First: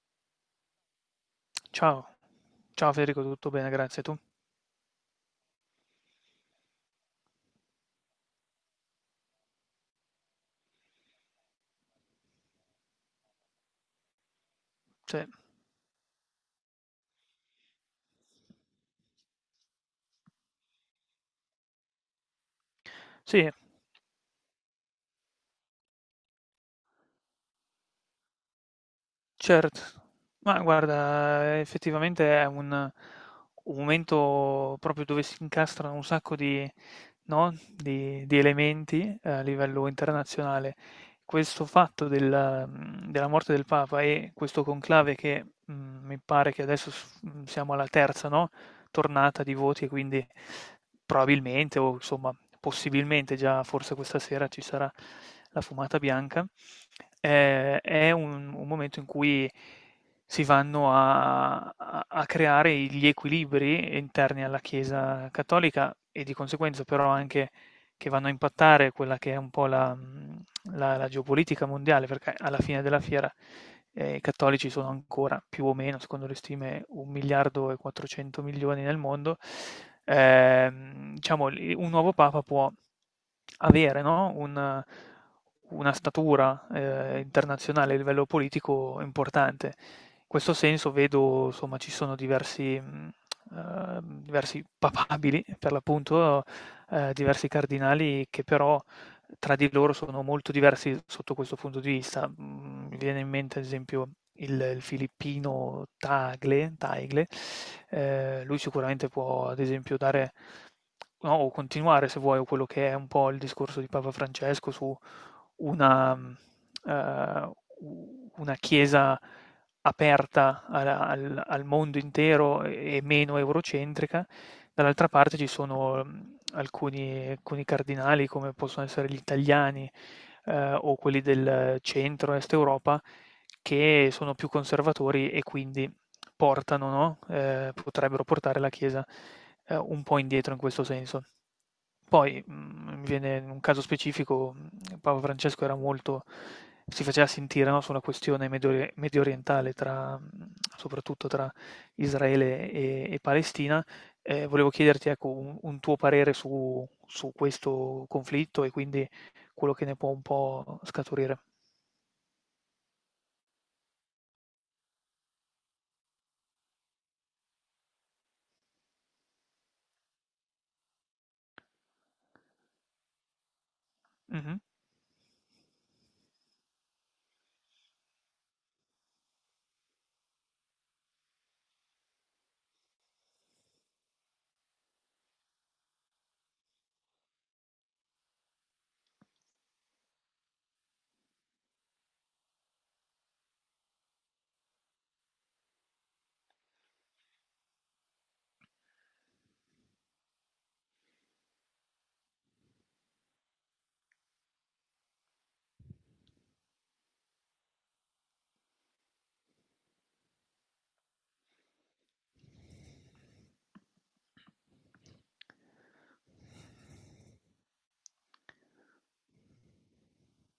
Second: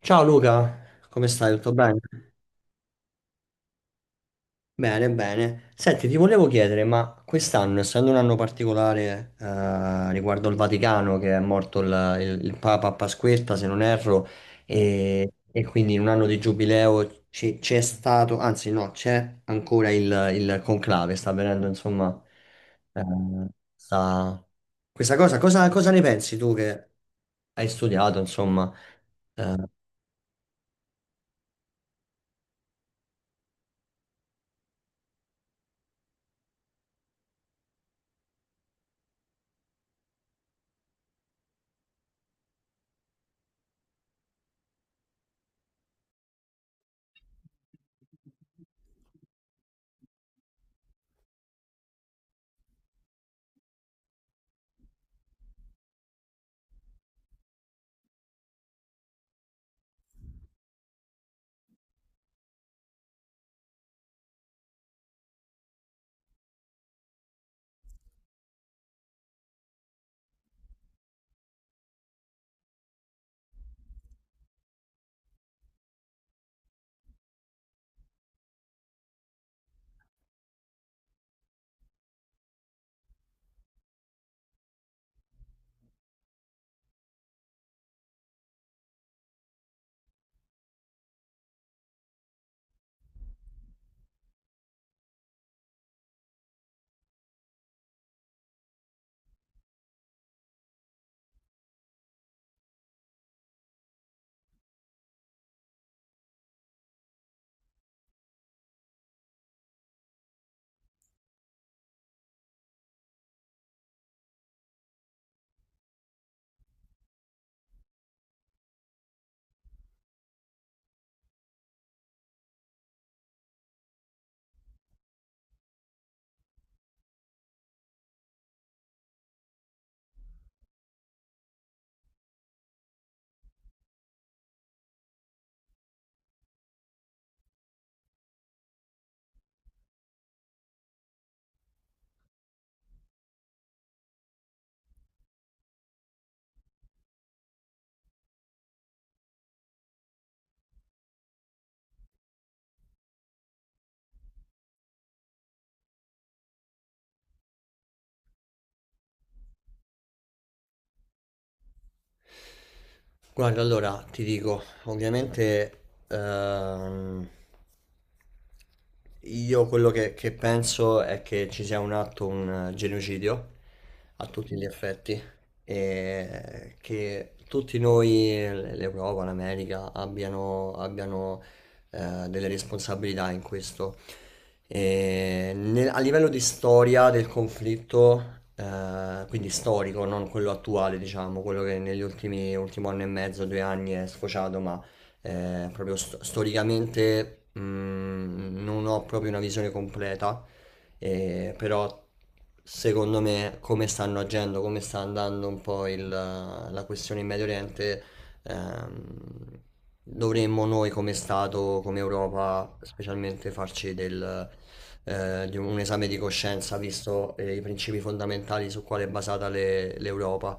Ciao Luca, come stai? Tutto bene? Ciao, ciao Federico, tutto bene, grazie. Tu? Bene, bene. Senti, ti volevo chiedere, ma quest'anno, essendo un anno particolare riguardo il Vaticano, che è morto il Papa a Pasquetta, se non erro, Sì, e quindi in un anno di giubileo c'è stato, anzi no, c'è ancora il conclave, sta avvenendo, insomma, eh, sì, sta- questa cosa ne pensi tu che hai studiato, insomma? eh, certo. Ma guarda, effettivamente è un momento proprio dove si incastrano un sacco di, no, di elementi a livello internazionale. Questo fatto della morte del Papa e questo conclave che mi pare che adesso siamo alla terza, no? Tornata di voti e quindi probabilmente o insomma possibilmente già forse questa sera ci sarà la fumata bianca. Eh, è un momento in cui si vanno a creare gli equilibri interni alla Chiesa cattolica e di conseguenza però anche che vanno a impattare quella che è un po' la, la geopolitica mondiale, perché alla fine della fiera, i cattolici sono ancora, più o meno, secondo le stime, 1.400.000.000 nel mondo. Diciamo il un nuovo papa può avere, no, un una statura internazionale a livello politico importante. In questo senso vedo, insomma, ci sono diversi papabili, per l'appunto, diversi cardinali che però tra di loro sono molto diversi sotto questo punto di vista. Mhmm, Mi viene in mente ad esempio il filippino Tagle, Lui sicuramente può ad esempio dare, no, o continuare, se vuoi, quello che è un po' il discorso di Papa Francesco su una mhmm, ehm, u una Chiesa aperta al mondo intero e meno eurocentrica. Dall'altra parte ci sono alcuni cardinali, come possono essere gli italiani, o quelli del centro-est Europa, che sono più conservatori e quindi portano, no, potrebbero portare la Chiesa un po' indietro in questo senso. Poi, mi viene in un caso specifico: Papa Francesco era molto si faceva sentire, no, su una questione mediorientale tra, soprattutto tra Israele e Palestina. Volevo chiederti, ecco, un tuo parere su questo conflitto e quindi quello che ne può un po' scaturire. Guarda, allora ti dico, ovviamente ehm, io quello che penso è che ci sia un atto, un genocidio a tutti Mh-mh. gli effetti e che tutti noi, l'Europa, l'America, abbiano delle responsabilità in questo. E a livello di storia del conflitto, quindi storico, non quello attuale, diciamo, quello che negli ultimi ultimo anno e mezzo, due anni è sfociato, ma storicamente non ho proprio una visione completa, però secondo me come stanno agendo, come sta andando un po' la questione in Medio Oriente. Ehm, Dovremmo noi come Stato, come Europa, specialmente farci di un esame di coscienza, visto i principi fondamentali su quale è basata l'Europa.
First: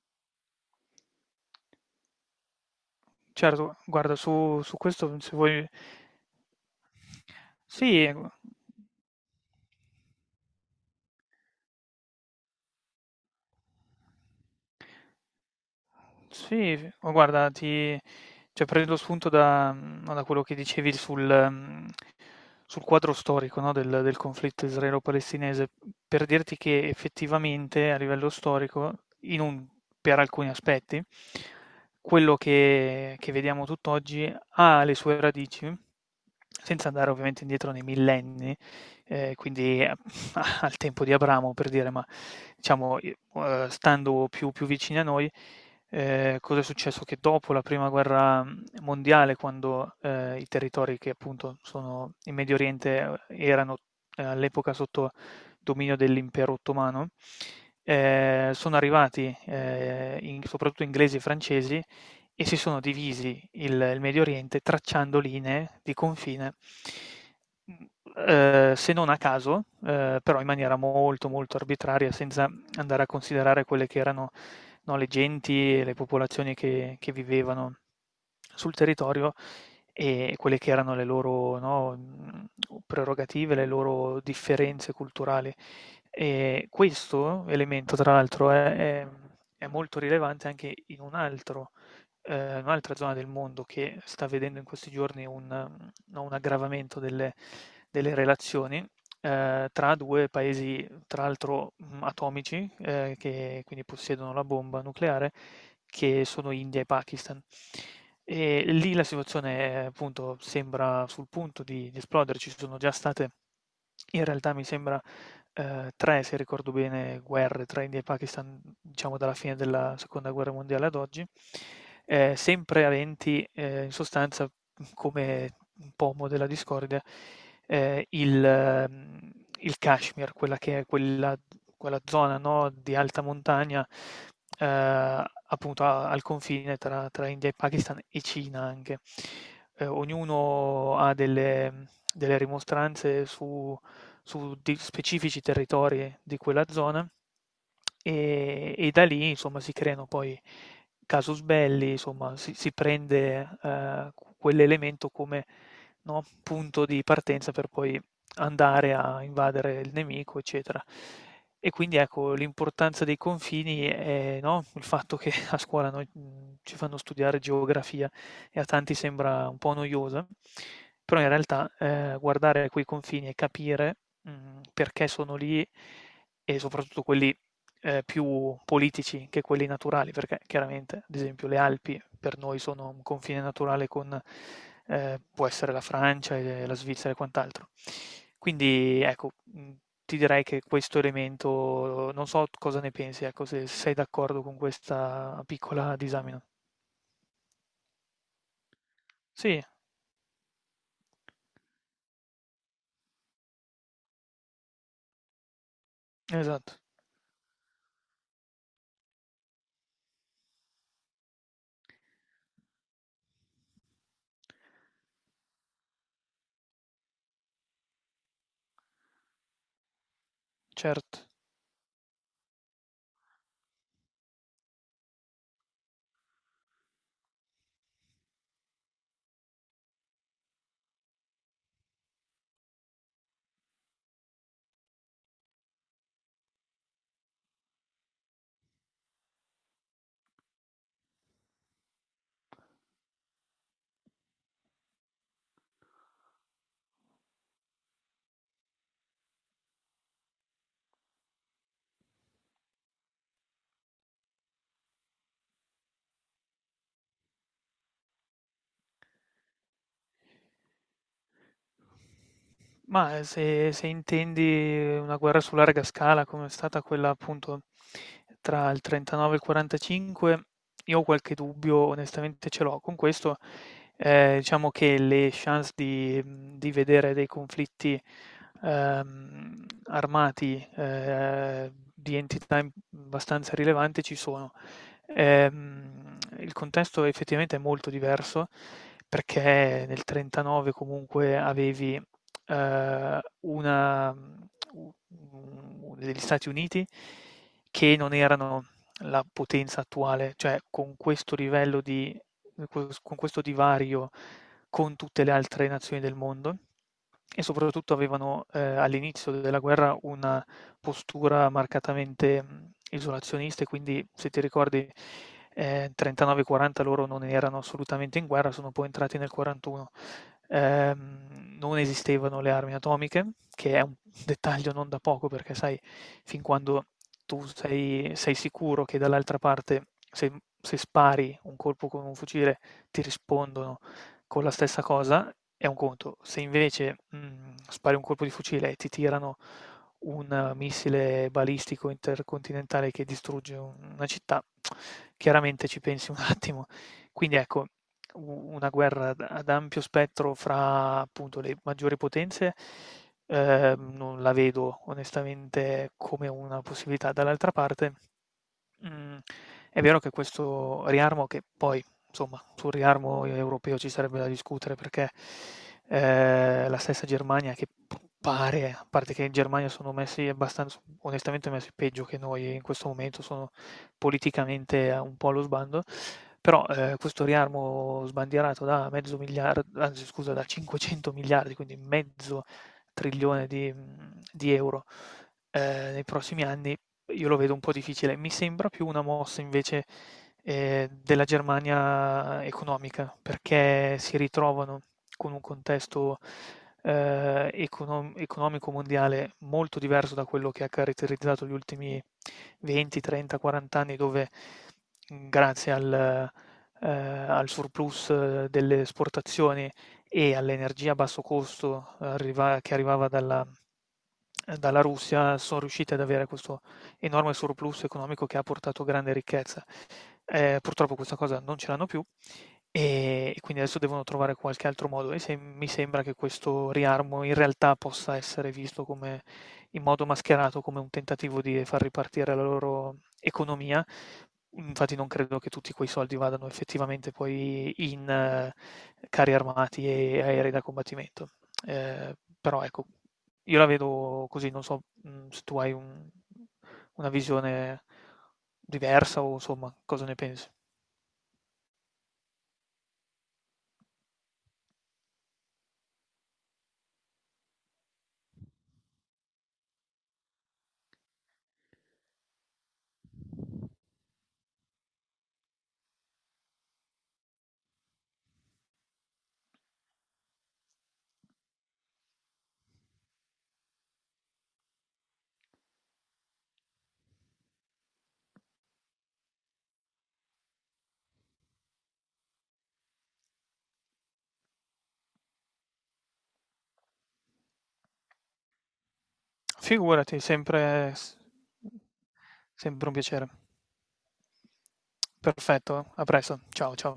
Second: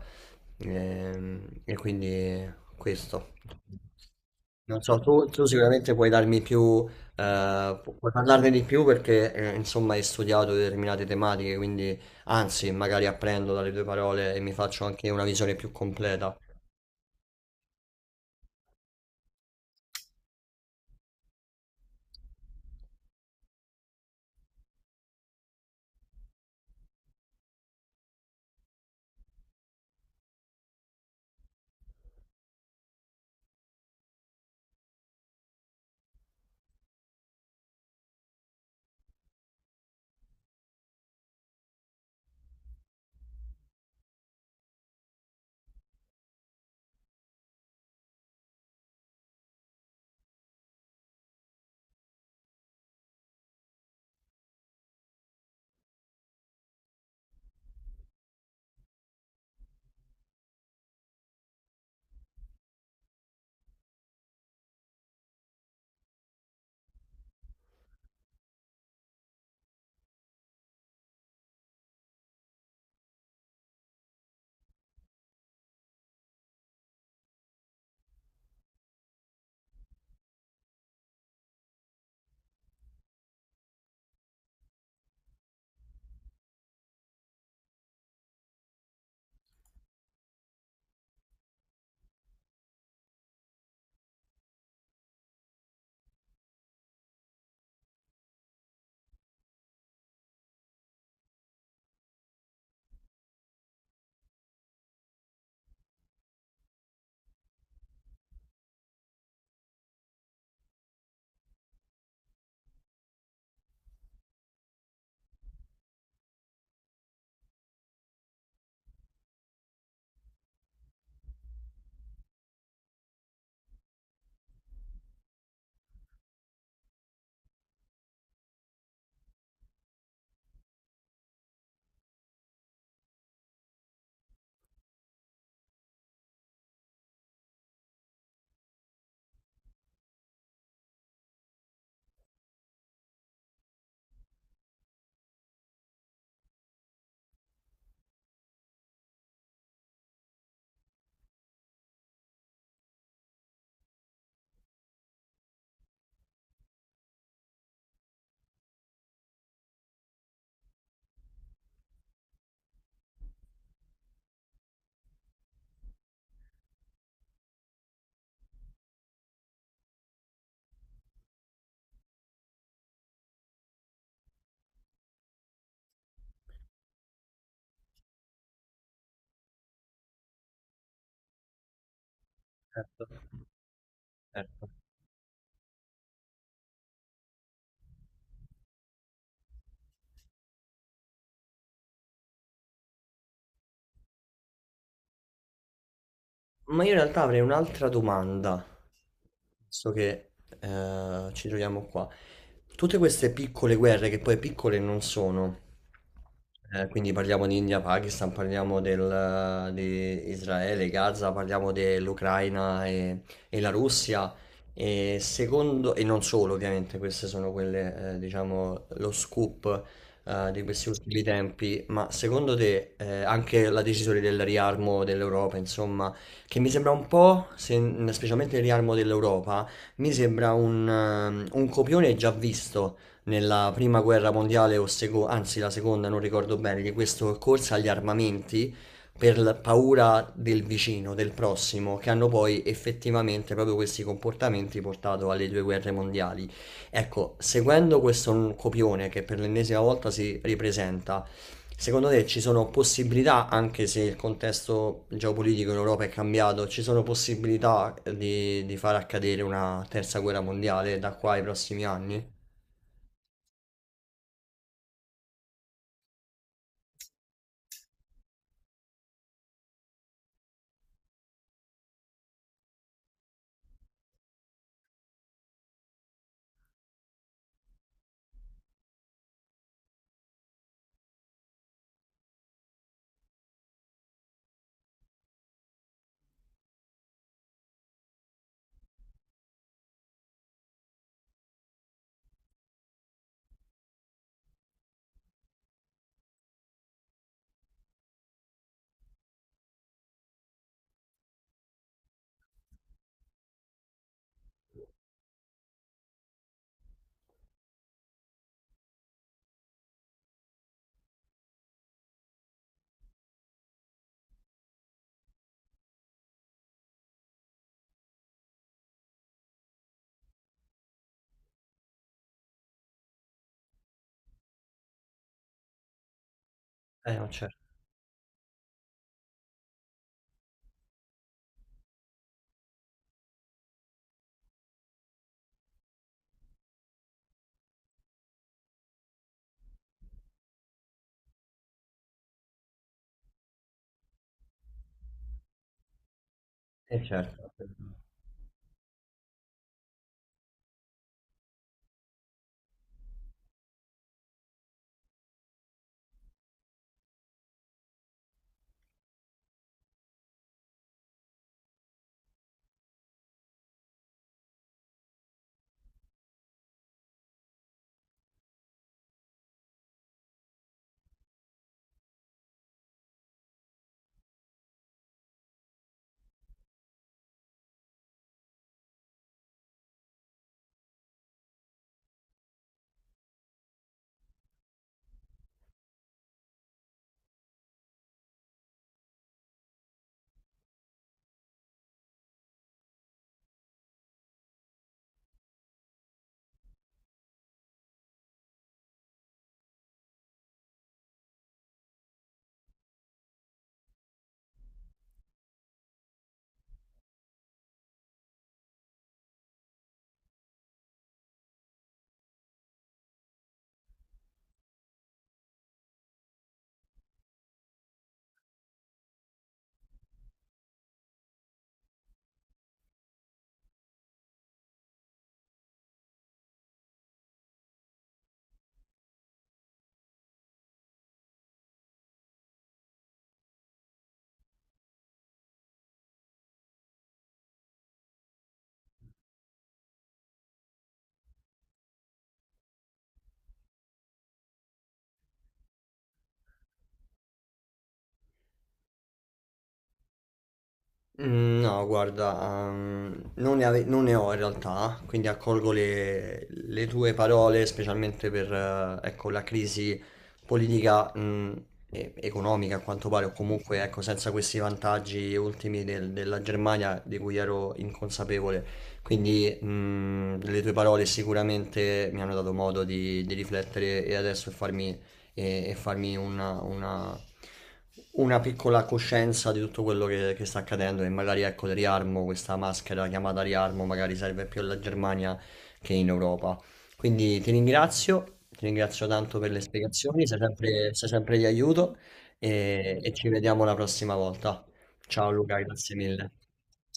E quindi questo. Certo, guarda, su Non so, questo, se tu vuoi... sicuramente puoi darmi più, Sì, puoi gu parlarne di più perché insomma hai studiato determinate tematiche, quindi anzi magari apprendo dalle tue parole e mi faccio anche una visione più completa. Sì, f ma guarda ti cioè, prendo spunto da, no, da quello che dicevi sul, sul quadro storico, no, del conflitto israelo-palestinese, per dirti che effettivamente a livello storico, in un per alcuni aspetti, quello che vediamo tutt'oggi ha le sue radici, senza andare ovviamente indietro nei millenni, quindi a al tempo di Abramo, per dire, ma diciamo, i stando più vicini a noi, cosa è successo? Che dopo la prima guerra mondiale, quando i territori che appunto sono in Medio Oriente erano all'epoca sotto dominio dell'Impero Ottomano, sono arrivati, in soprattutto, inglesi e francesi, e si sono divisi il Medio Oriente tracciando linee di confine, mhmm, se non a caso, però in maniera molto, molto arbitraria, senza andare a considerare quelle che erano, no, le genti e le popolazioni che vivevano sul territorio, e quelle che erano le loro, no, prerogative, le loro differenze culturali. Questo elemento tra l'altro è è molto rilevante anche in un altro... un'altra zona del mondo che sta vedendo in questi giorni un, no, un aggravamento delle relazioni tra 2 paesi, tra l'altro, atomici, che quindi possiedono la bomba nucleare, che sono India e Pakistan. E lì la situazione, appunto, sembra sul punto di esplodere. Ci sono già state, in realtà mi sembra, 3, se ricordo bene, guerre tra India e Pakistan, diciamo dalla fine della seconda guerra mondiale ad oggi, sempre aventi, in sostanza, come un pomo della discordia, ehm, il mhmm, il Kashmir, quella che è quella, zona, no, di alta montagna, appunto a al confine tra India e Pakistan e Cina anche. Ognuno ha delle rimostranze su di specifici territori di quella zona, e da lì, insomma, si creano poi casus belli. Insomma, si prende, q quell'elemento come, no, punto di partenza, per poi andare a invadere il nemico, eccetera. E quindi, ecco l'importanza dei confini e, no, il fatto che a scuola noi, ci fanno studiare geografia e a tanti sembra un po' noiosa, però in realtà, guardare quei confini e capire, perché sono lì, e soprattutto quelli, più politici che quelli naturali, perché chiaramente, ad esempio, le Alpi per noi sono un confine naturale con, Certo. Può essere, la Francia e la Svizzera e quant'altro. Quindi, ecco, ti direi che questo elemento... non so cosa ne pensi, ecco, se sei d'accordo con questa piccola disamina. Ma io in realtà avrei un'altra domanda, Sì, visto che ci troviamo qua. Tutte queste piccole guerre, che poi piccole non sono, esatto, quindi parliamo di India, Pakistan, parliamo di Israele, Gaza, parliamo dell'Ucraina e la Russia, e secondo, e non solo ovviamente, queste sono quelle, diciamo, lo scoop di questi certo. ultimi tempi, ma secondo te anche la decisione del riarmo dell'Europa, insomma, che mi sembra un po', specialmente il riarmo dell'Europa, mi sembra un copione già visto nella prima guerra mondiale o anzi la seconda, non ricordo bene, di questo corsa agli armamenti per la paura del vicino, del prossimo, che hanno poi effettivamente proprio questi comportamenti portato alle due guerre mondiali. Ecco, seguendo questo copione che per l'ennesima volta si ripresenta, secondo te ci sono possibilità, anche se il contesto geopolitico in Europa è cambiato, ci sono possibilità di far accadere una terza guerra mondiale da qua ai prossimi anni? Mah, se intendi una guerra su larga scala come è stata quella, appunto, tra il '39 e il '45, io ho qualche dubbio, onestamente ce l'ho. Con questo, diciamo che le chance di vedere dei conflitti, armati, di entità im abbastanza rilevante, ci sono. Il contesto effettivamente è molto diverso, perché nel '39 comunque avevi, una mhmm, u u degli Stati Uniti che non erano la potenza attuale, cioè con questo livello di con questo divario con tutte le altre nazioni del mondo, e soprattutto avevano, all'inizio della guerra, una postura marcatamente, isolazionista, e quindi, se ti ricordi, 39, 40 loro non erano assolutamente in guerra, sono poi entrati nel 41. Non esistevano le armi atomiche, che è un dettaglio non da poco, perché sai, fin quando Eh no, tu certo, sei sicuro che dall'altra parte, se se spari un colpo con un fucile, ti rispondono con la stessa cosa, è un conto. Se invece, spari un colpo di fucile e ti tirano un missile balistico intercontinentale che distrugge una città, chiaramente ci pensi un attimo. Quindi, certo. ecco, u una guerra ad ampio spettro, fra appunto le maggiori potenze, non la vedo, onestamente, come una possibilità. Dall'altra parte, Mhmm, è vero che questo riarmo... che poi, insomma, sul riarmo europeo ci sarebbe da discutere, perché, la stessa Germania, che p pare... a parte che in Germania sono messi, abbastanz onestamente, messi peggio che noi in questo momento, sono politicamente a un po' allo sbando, però, questo riarmo sbandierato da mezzo miliar anzi scusa, da 500 miliardi, quindi mezzo trilione di euro, nei prossimi anni, io lo vedo un po' difficile. Mi sembra più una mossa, invece, della Germania economica, perché si ritrovano con un contesto, economico mondiale, molto diverso da quello che ha caratterizzato gli ultimi 20, 30, 40 anni, dove, grazie al surplus, delle esportazioni e all'energia a basso costo arriva che arrivava dalla Russia, son riusciti ad avere questo enorme surplus economico, che ha portato grande ricchezza. Purtroppo, questa cosa non ce l'hanno più, e quindi adesso devono trovare qualche altro modo, e mi sembra che questo riarmo in realtà possa essere visto come, in modo mascherato, come un tentativo di far ripartire la loro economia. Infatti, non credo che tutti quei soldi vadano effettivamente poi in, carri armati e aerei da combattimento. Eh, Però, ecco, io la vedo così. Non so, se tu hai un una visione diversa, o, insomma, cosa ne pensi. No, guarda, non non ne ho in realtà, quindi accolgo le tue parole, specialmente per ecco, la crisi politica economica, a quanto pare, o comunque ecco, senza questi vantaggi ultimi della Germania di cui ero inconsapevole. Quindi le tue parole sicuramente mi hanno dato modo di riflettere e adesso farmi e farmi una piccola coscienza di tutto quello che sta accadendo e magari ecco il riarmo, questa maschera chiamata riarmo, magari serve più alla Germania che in Europa. Quindi ti ringrazio tanto per le Figurati, spiegazioni, sei sempre di aiuto sempre un e piacere. ci vediamo la prossima volta. Ciao Luca, Perfetto, grazie a mille. presto. Ciao, ciao.